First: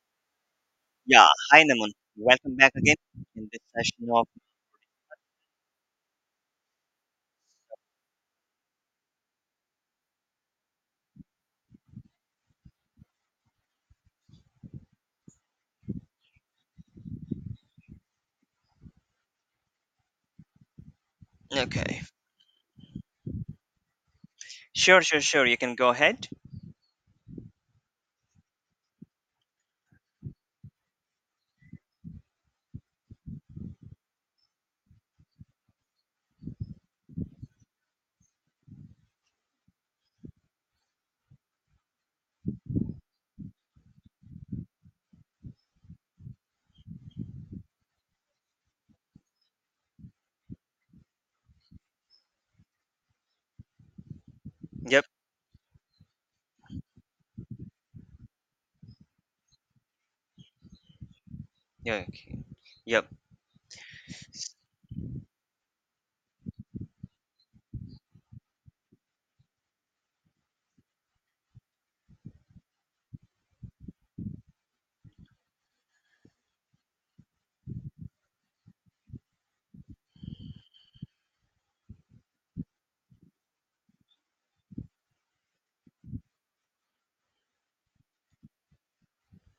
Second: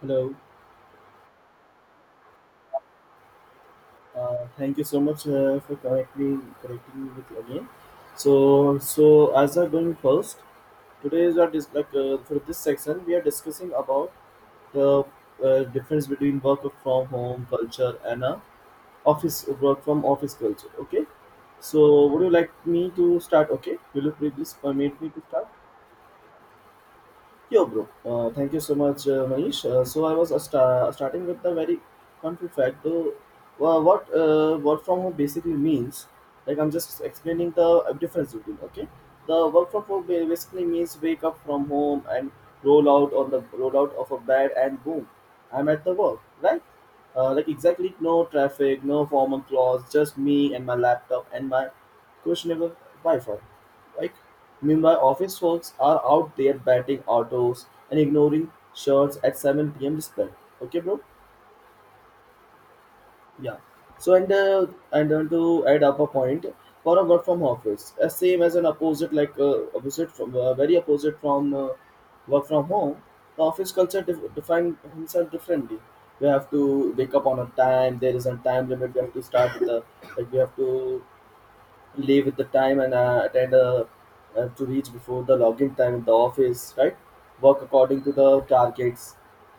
Hello. Yeah, hi Naman. Welcome back again in this session of… Thank you so much for connecting me with again. So as I'm going first, today is our for this section we are discussing about the difference between work from home culture and a office work from office culture. Okay. Okay. So would you like me to start? Okay. Will you please permit Sure, me sure, to sure. start? You can go ahead. Yo, bro. Thank you so much, Manish. So I was starting with the very country fact. Though, what work from home basically means, like I'm just explaining the difference between. Okay, the work from home basically means wake up from home and roll out of a bed and boom, I'm at the work. Right? Like exactly no traffic, no formal clothes, just me and my laptop and my questionable Wi-Fi. Like, meanwhile, Yep. office folks are out there batting autos and ignoring shirts at 7 p.m. despite. Okay, bro? Yeah. Okay. Yep. Yeah. So, and then to add up a point for a work from office, as same as an opposite, opposite from very opposite from work from home, the office culture define himself differently. We have to wake up on a time. There is a time limit. We have to leave with the time and attend to reach before the login time in the office, right? Work according to the targets.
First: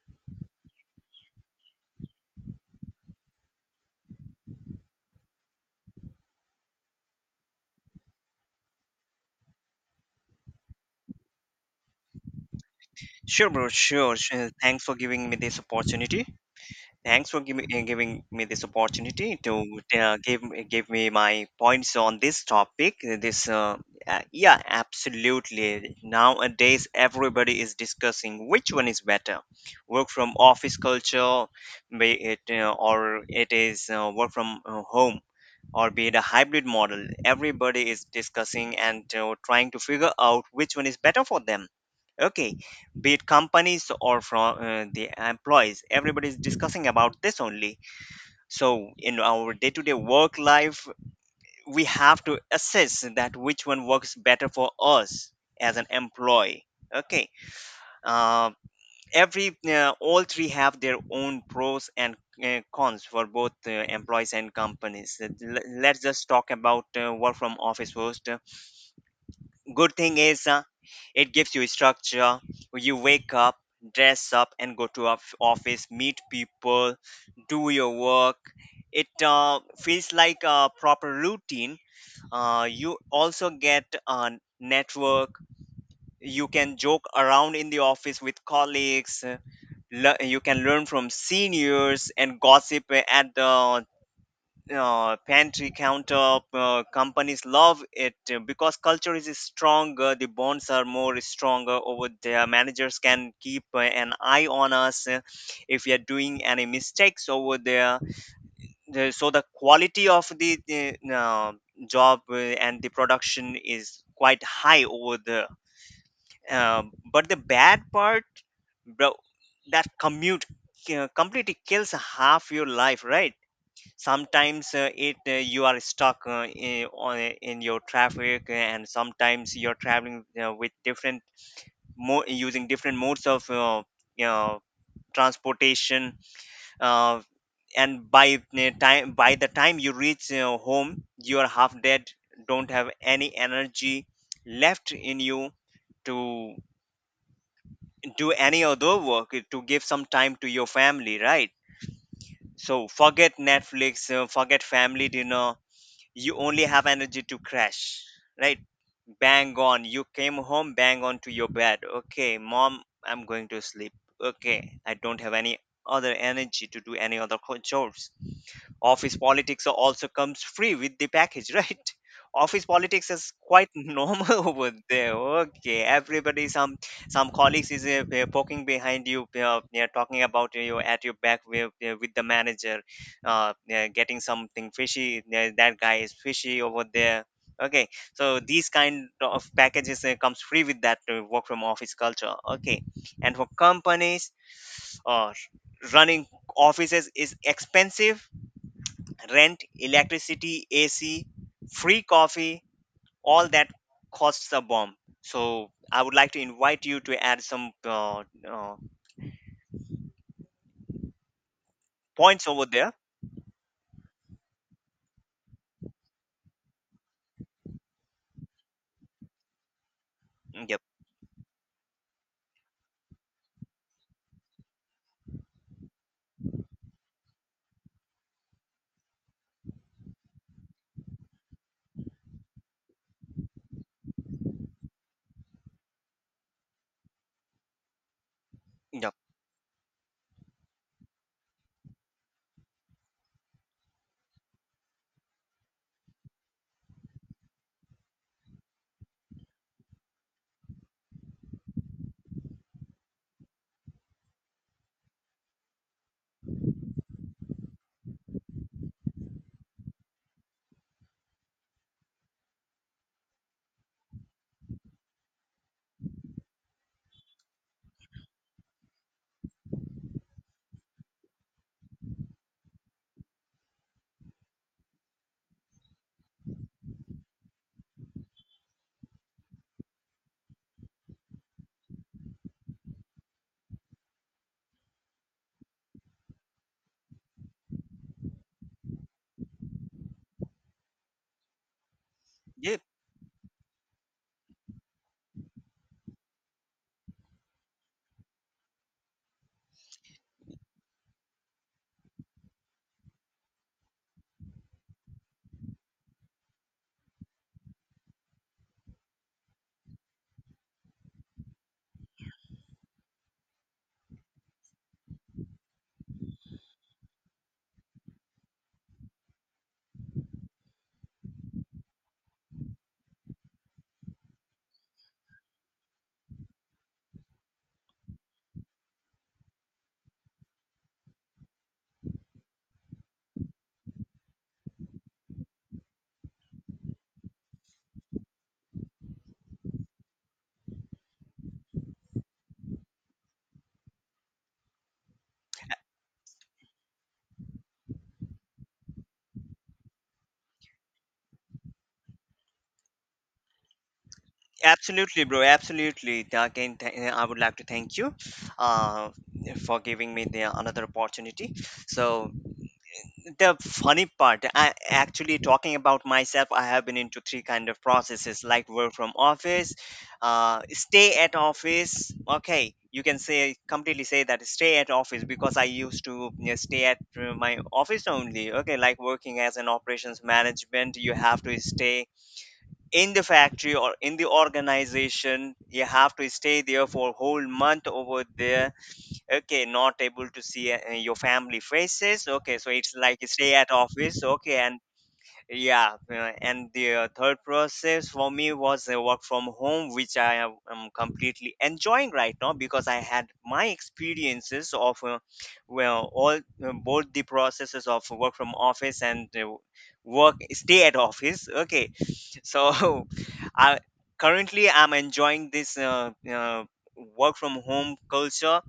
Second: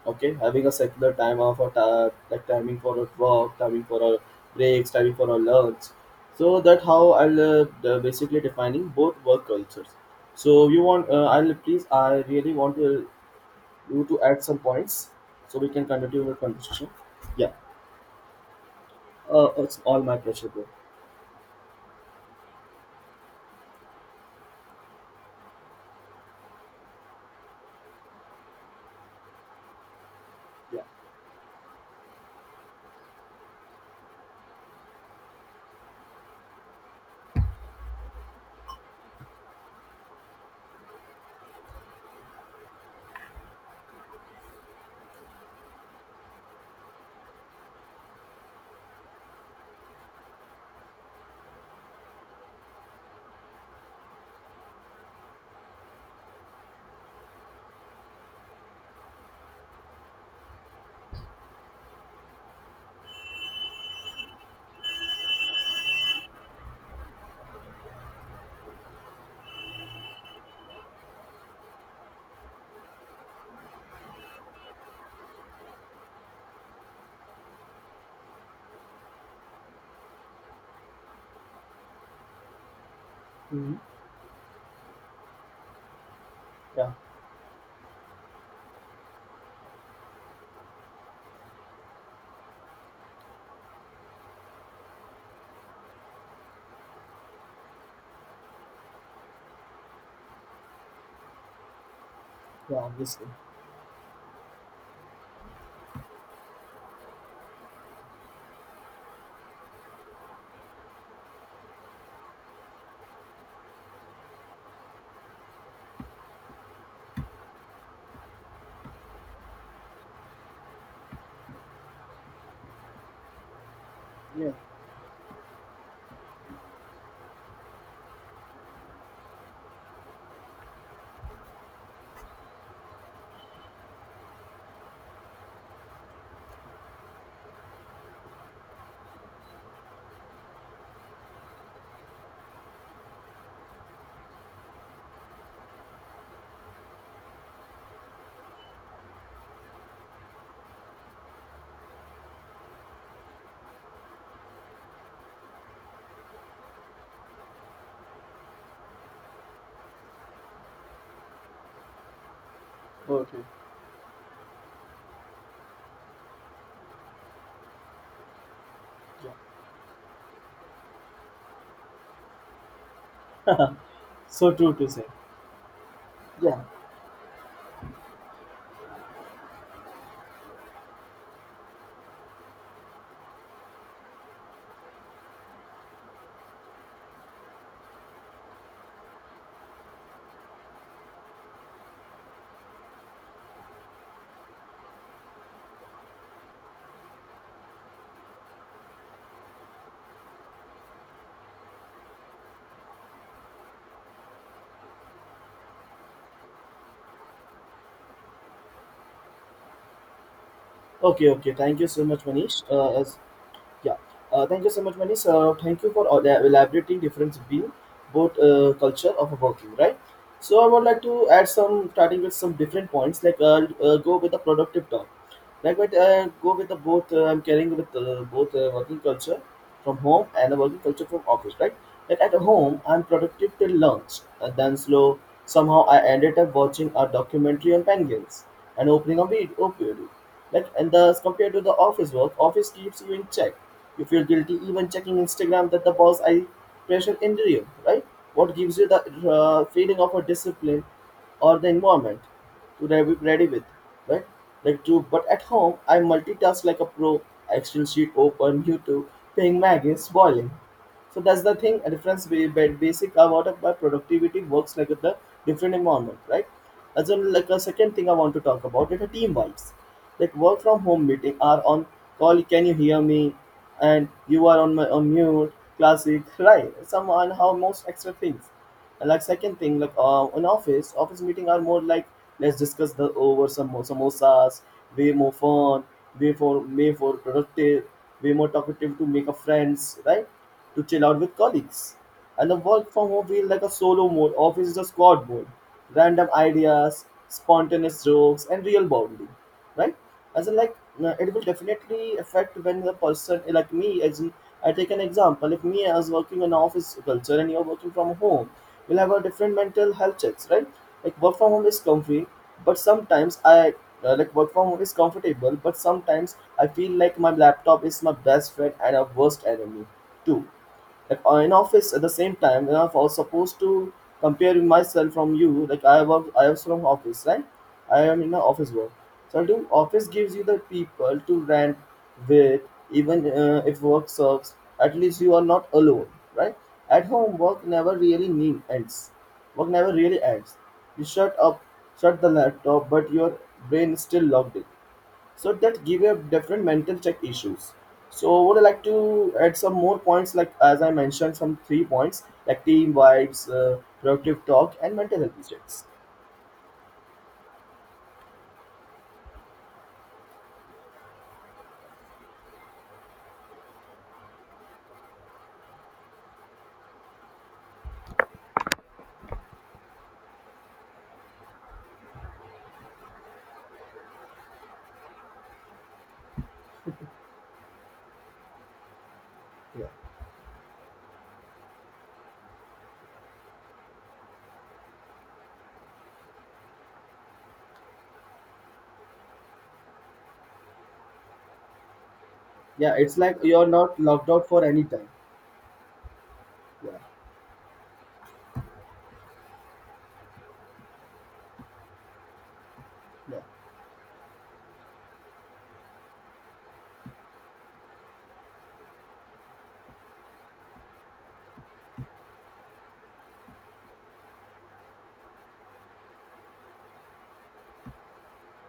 Okay, having a secular time off or like timing for a work, timing for our breaks, timing for our lunch. So that how basically defining both work cultures. So you want, I really want to Sure, bro. you Sure, to add sure. some Thanks for points giving me this so we can continue opportunity. the conversation. Thanks for Yeah. giving me this opportunity to It's all my pleasure, bro. give me my points on this topic. This Yeah, absolutely. Nowadays, everybody is discussing which one is better, work from office Yeah. culture, be it or it is work from home, or be it a hybrid model. Everybody is discussing and trying to figure out which one is better for them. Okay, be it companies or from the employees, everybody is discussing about this only. So in our day to day work life, we have to assess that which one works better for us as an employee. Okay uh, every uh, All three have their own pros and cons for both employees and companies. Let's just talk about work from office first. Good thing is, it gives you structure. You wake up, dress up, and go to office, meet people, do your work. It feels like a proper routine. You also Hmm. get a network. You can Yeah. joke around in the office with colleagues. You can learn from seniors and gossip at the pantry counter. Companies love it because culture is stronger, the bonds are more stronger over there. Yeah, Managers obviously. can keep an eye on us if we are doing any mistakes over there. So the quality of the uh, uh, job and the production is quite high over there. uh, but the bad part, bro, that commute completely kills half your life, right? Yeah. Sometimes it you are stuck in your traffic, and sometimes you're traveling with different mo using different modes of you know transportation. uh, and by the time you reach home, you are half dead, don't have any energy left in you to do any other work, to give some time to your family, right? So forget Netflix, forget family dinner, you only have energy to crash, right? Bang on, you came home, bang on to your bed. Okay, mom, I'm Okay. going to sleep. Okay, I don't have any other energy to do any other chores. Office politics also comes free with the package, right? Office politics is quite Yeah, normal so over true to say. there. Okay, everybody, Yeah. Some colleagues is poking behind you, yeah, talking about you at your back with the manager. Yeah, getting something fishy. Yeah, that guy is fishy over there. Okay, so these kind of packages comes free with that work from office culture. Okay, and for companies, uh, running offices is expensive. Rent, electricity, AC, free coffee, all that costs a bomb. So I would like to invite you to add some uh, Okay, okay. Thank you so much, points Manish. over there. As yeah, Thank you so much, Manish. Thank you for all the elaborating difference between both culture of working, right? So I Yep, would like to add some, starting with some different points. Like I'll go with the productive talk. Like but Go with the both. I'm carrying with both working culture from home and the working culture from office, right? Yet at home I'm productive till lunch, and then slow. Somehow I ended up watching a documentary on penguins and yep, opening a weed opioid. Like and thus compared to the office work, office keeps you in check. You feel guilty even checking Instagram that the boss I pressure into you, right? What gives you the feeling of a discipline or the environment to be ready with, right? Like to but At home I multitask like a pro. Excel sheet open, YouTube, paying Maggie's boiling. So that's the thing, a difference basic about of my productivity works like with the different environment, right? As in like a second thing I want to talk about is the team vibes. Like work from home meeting are on call, can you hear me? And you are on mute, classic, right? Some on how most extra things. And like second thing, in office, office meeting are more like let's discuss the over some samosas, way more fun, way more productive, way more talkative to make a friends, right? To chill out with colleagues. And the yep. work from home feel like a solo mode. Office is a squad mode. Random ideas, spontaneous jokes, and real bonding, right? As in like, no, it will definitely affect when the person like me, as in, I take an example if me as working in office culture and you're working from home, we'll have a different mental health checks, right? Like work from home is comfy, but sometimes I, like work from home is comfortable but sometimes I feel like my laptop is my best friend and a worst enemy too. In office at the same time when I was supposed to compare myself from you, like I was from office, right? I am in the office work. So I think office gives you the people to rant with, even if work sucks, at least you are not alone, right? At home, work never really ends. You shut the laptop but your brain is still logged in. So that give a different mental check issues. So would I like to add some more points, like as I mentioned some 3 points: like team vibes, productive talk, and mental Absolutely, bro. health checks. Absolutely. Again, I would like to thank you uh, for giving me the another opportunity. So the funny part, I actually talking about myself, I have been into three kind of processes, like work from office, stay at office. Okay, you can say completely say that stay at office because I used to, you know, stay at my office only. Okay, like working as an Yeah. operations management, you have to stay in the factory or in the organization, you have to stay there for whole month over there. Okay, not able to see your family faces. Okay, so it's Yeah, it's like like stay you're at not office. locked out Okay, for and any time. yeah, and the Yeah, third process for me was work from home, which I am completely enjoying right now, because I had yeah, my experiences of well all both the processes of work from office and work stay at office. Okay, so I currently I'm enjoying this work from home culture,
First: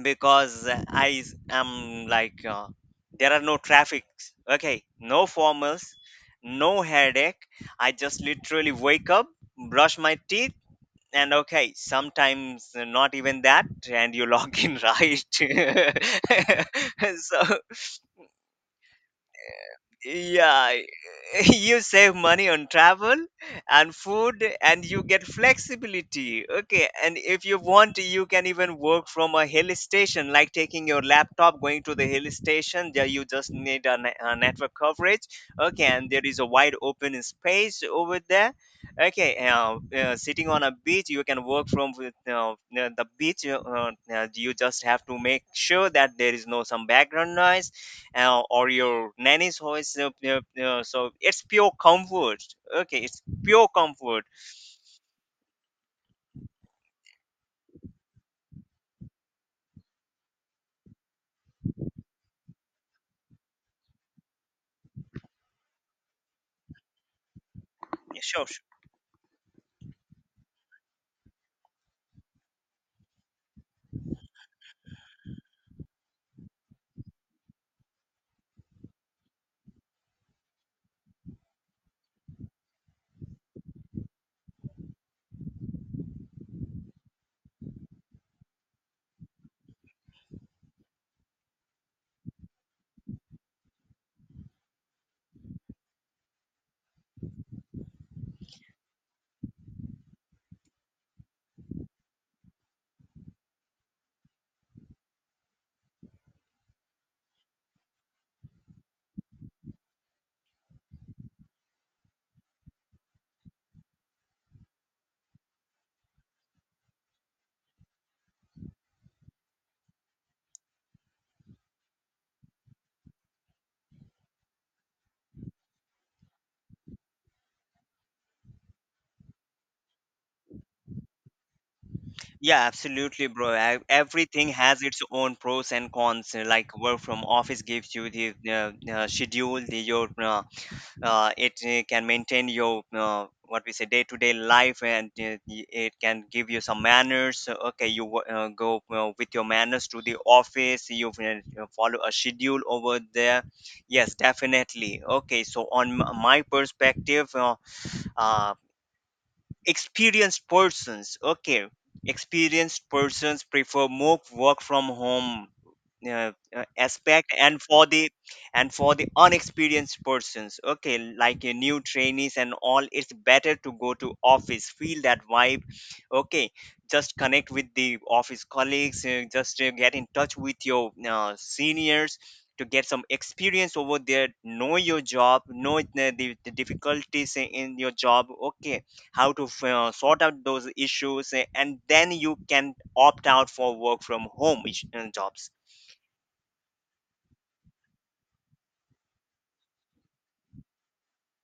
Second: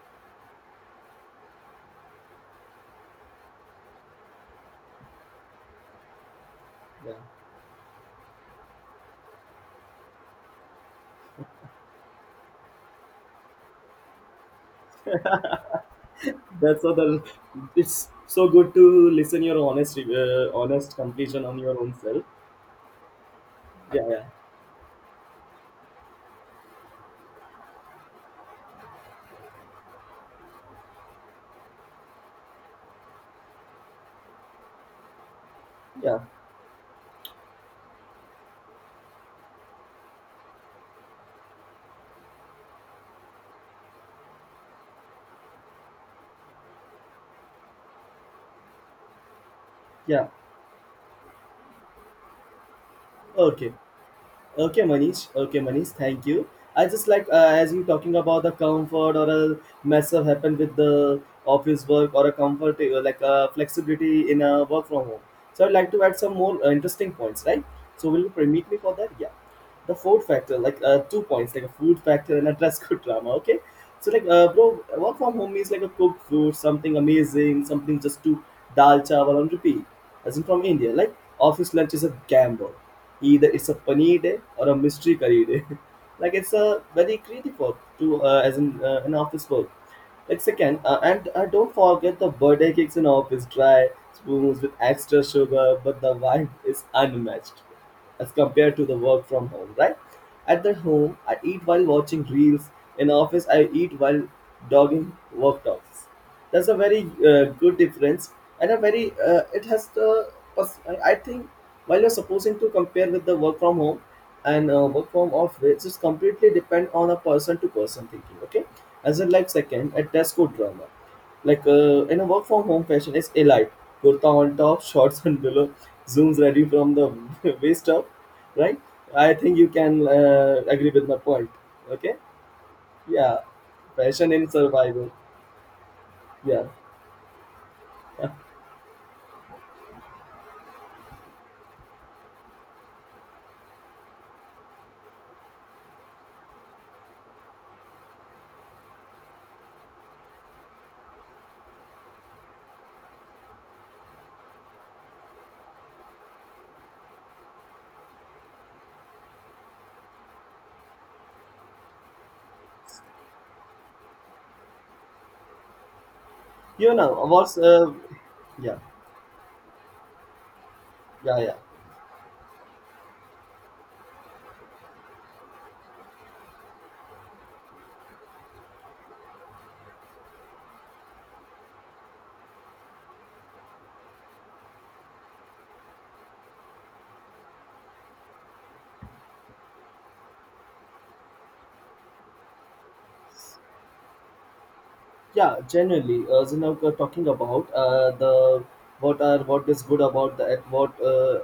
because I am like there are no traffics. Okay, no formals, no yeah. headache. I just literally wake up, brush my teeth, and okay, sometimes not even that, and you log in right. That's all the, So it's so good to listen your honest uh, yeah, honest completion on your you own save self. money on travel and Yeah, yeah, food, and you get flexibility. Okay, and if you want, you can even work from a hill station, like taking your laptop, going to the hill station. There, you just need a, a network coverage. Okay, and yeah. there is a wide open space over there. Okay, sitting on a beach, you can work from with, the beach. You just have to make sure that there is no some background noise or your nanny's voice. Yeah. So it's pure comfort. Okay, it's pure Okay. comfort. Okay, Manish. Okay, Manish. Thank you. I just like as you talking about the comfort or a mess up happen with the office work or a comfort, flexibility in a work from home. So I'd like to add some more interesting points, right? So will Yeah, you sure, sure. permit me for that? Yeah, the fourth factor, like 2 points, like a food factor and a dress code drama. Okay, so like, bro, work from home means like a cooked food, something amazing, something just to dal chawal on repeat. As in from India, like office lunch is a gamble. Either it's a paneer day or a mystery curry day. Like it's a very creative work to as in an office work. It's second, and don't forget the birthday cakes in office, dry spoons with extra sugar, but the vibe is unmatched as compared to the work from home, right? At the home, I eat while watching reels. In office, I eat while dogging workouts. That's a very good difference, and a very it has the. I think while you're supposing to compare with the work from home and work from office, it's completely depend on a person to person thinking. Okay, as in like second a desk Tesco drama, in a work from home fashion is elite, kurta on top, shorts on below, zooms ready from the waist up, right? I think you can agree with my point. Okay, Yeah, absolutely, yeah, bro. I, fashion in everything has its survival. own pros and cons. Yeah. Like work from office gives you the schedule, the your it can maintain your what we say day to day life, and it can give you some manners. So, okay, you go with your manners to the office, you follow a schedule over there. Yes, definitely. Okay, so on my perspective, uh, experienced persons, okay, experienced persons prefer more work from home You know aspect. what's And for the and yeah, for the unexperienced persons, okay, yeah, like yeah. your new trainees and all, it's better to go to office, feel that vibe. Okay, just connect with the office colleagues, just get in touch with your seniors to get some experience over there, know your job, know it, the difficulties in your job. Okay, how to sort out those issues, and then you can opt out for work from home jobs. Yeah, generally, you know we're talking about the what are what is good about the at what,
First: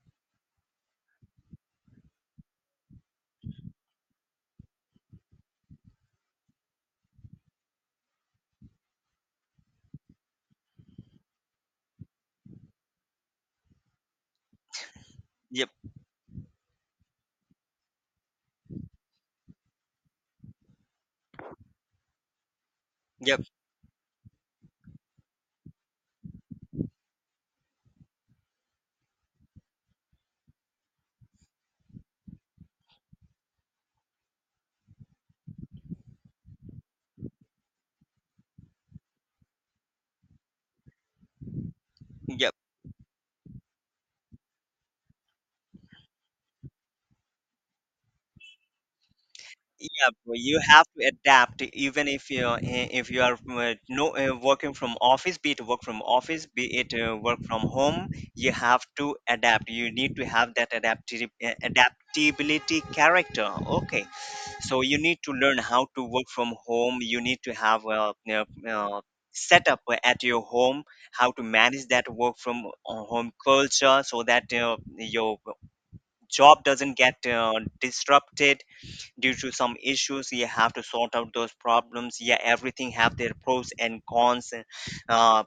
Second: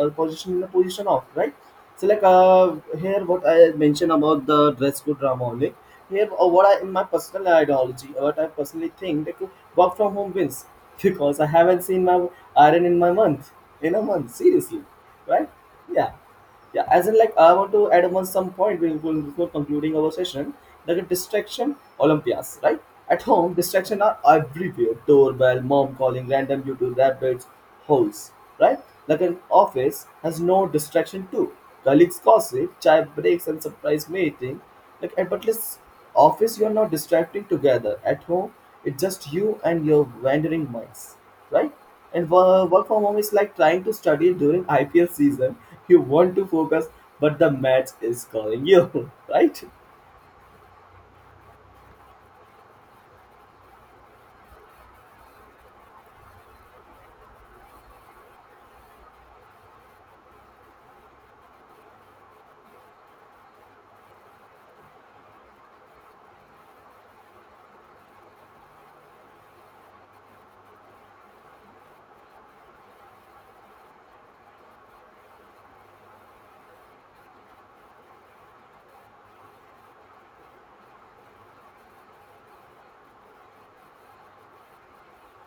our position in the position of, right? So like, here what I mentioned about the dress code drama only. Here, what I, in my personal ideology, what I personally think, that work from home wins because I haven't seen my iron in a month, seriously, right? Yep. Yeah. Yeah, as in, like, I want to add one some point before concluding our session, like a distraction olympias, right? At Yep. home distraction are everywhere, doorbell, mom calling, random YouTube rabbits holes, right? Like an office has no distraction too: colleagues gossip, chai breaks, and surprise meeting. Like at but least office you are not distracting together. At home it's just you and your wandering minds, right? And Yep. Work from home is like trying to study during IPL season. You want to focus, but the match is calling you, right? Yeah, but you have to adapt even if if you are no working from office, be it work from office, be it work from home, you have to adapt. You need to have that adaptability character. Okay, so you need to learn how to work from home. You need to have a, setup at your home, how to manage that work from home culture, so that your job doesn't get disrupted due to some issues. You have to sort out those problems. Yeah, everything have their pros and cons. uh,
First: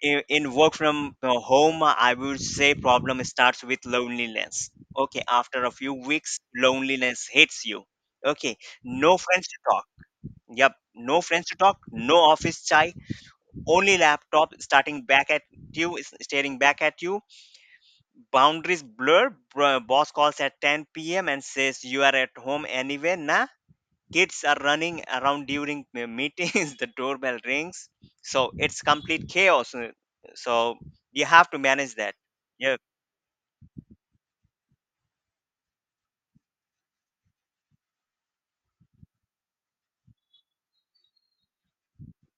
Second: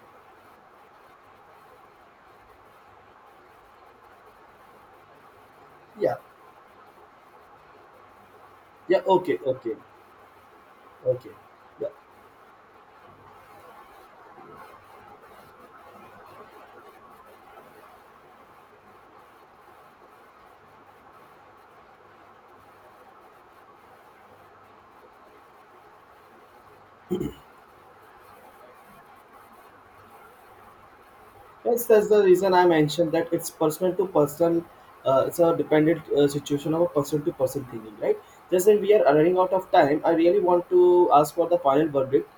in work from home, I would say problem starts with loneliness. Okay, after a few Yeah, weeks, loneliness hits you. Okay, yeah, no okay, friends to okay, talk. Yep, no okay. friends to talk, Yeah, no office chai, only laptop starting back at you is staring back at you. Boundaries blur. Boss calls at 10 p.m. and says you are at home anyway, nah. Kids are running around during the meetings, the doorbell rings. So it's complete chaos. So you have to that's, manage that's that. the reason I Yeah. mentioned that it's person to person, it's a dependent, situation of a person to person thinking, right? Just that we are running out of time, I really want to ask for the final verdict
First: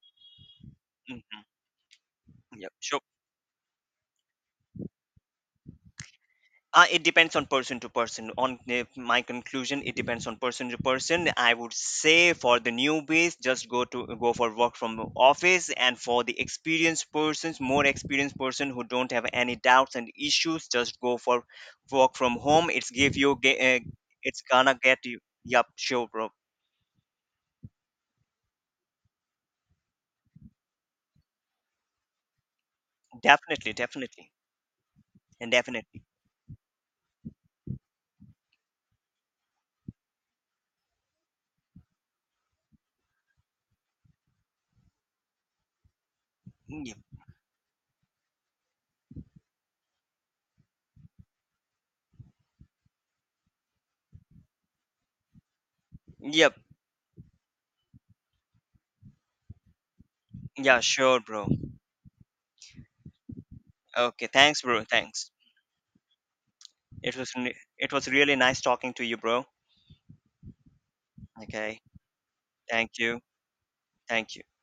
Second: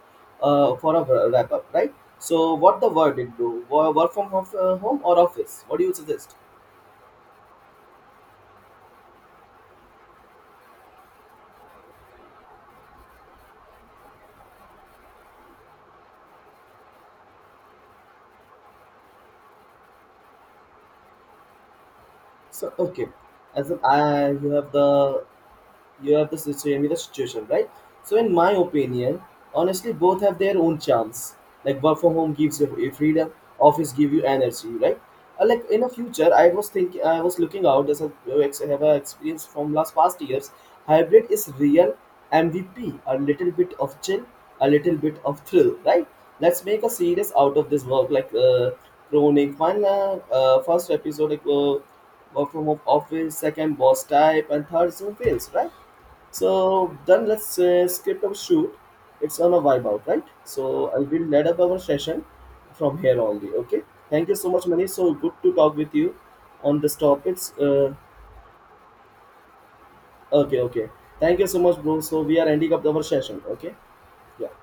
for Mhm. a wrap up, right? So, Yeah, what the sure. verdict, bro? Work from home or office? What do you suggest? It depends on person to person. On my conclusion, it depends on person to person. I would say for the newbies, just go for work from office, and for the experienced persons, more experienced person who don't have any doubts and issues, just go for work from home. So, It's okay, give you as in, I it's gonna get you… Yup, sure, you bro. have the situation with the situation, right? So in my opinion, honestly both have their own charms. Like work from home gives you a freedom, Definitely, office give you definitely, energy, right? And Like in the definitely. future, I was looking out as a have a experience from last past years. Hybrid is real MVP, a little bit of chill, a little bit of thrill, right? Let's make a Yep. series out of this work, like chronic one, first episode, like, work from home office, second boss type, and third zoom fails, right? Yep. So then let's skip a shoot. It's on a vibe out, right? Yeah, So I sure, will lead bro. up our session from here only. Okay. Thank Okay, you so thanks, much, bro. Mani. So good Thanks. to talk with you on this It was topics. it was really nice talking to you, bro. Okay, okay. Thank you so much, Okay. bro. So we are ending up Thank our you. session. Okay. Thank you. Yeah.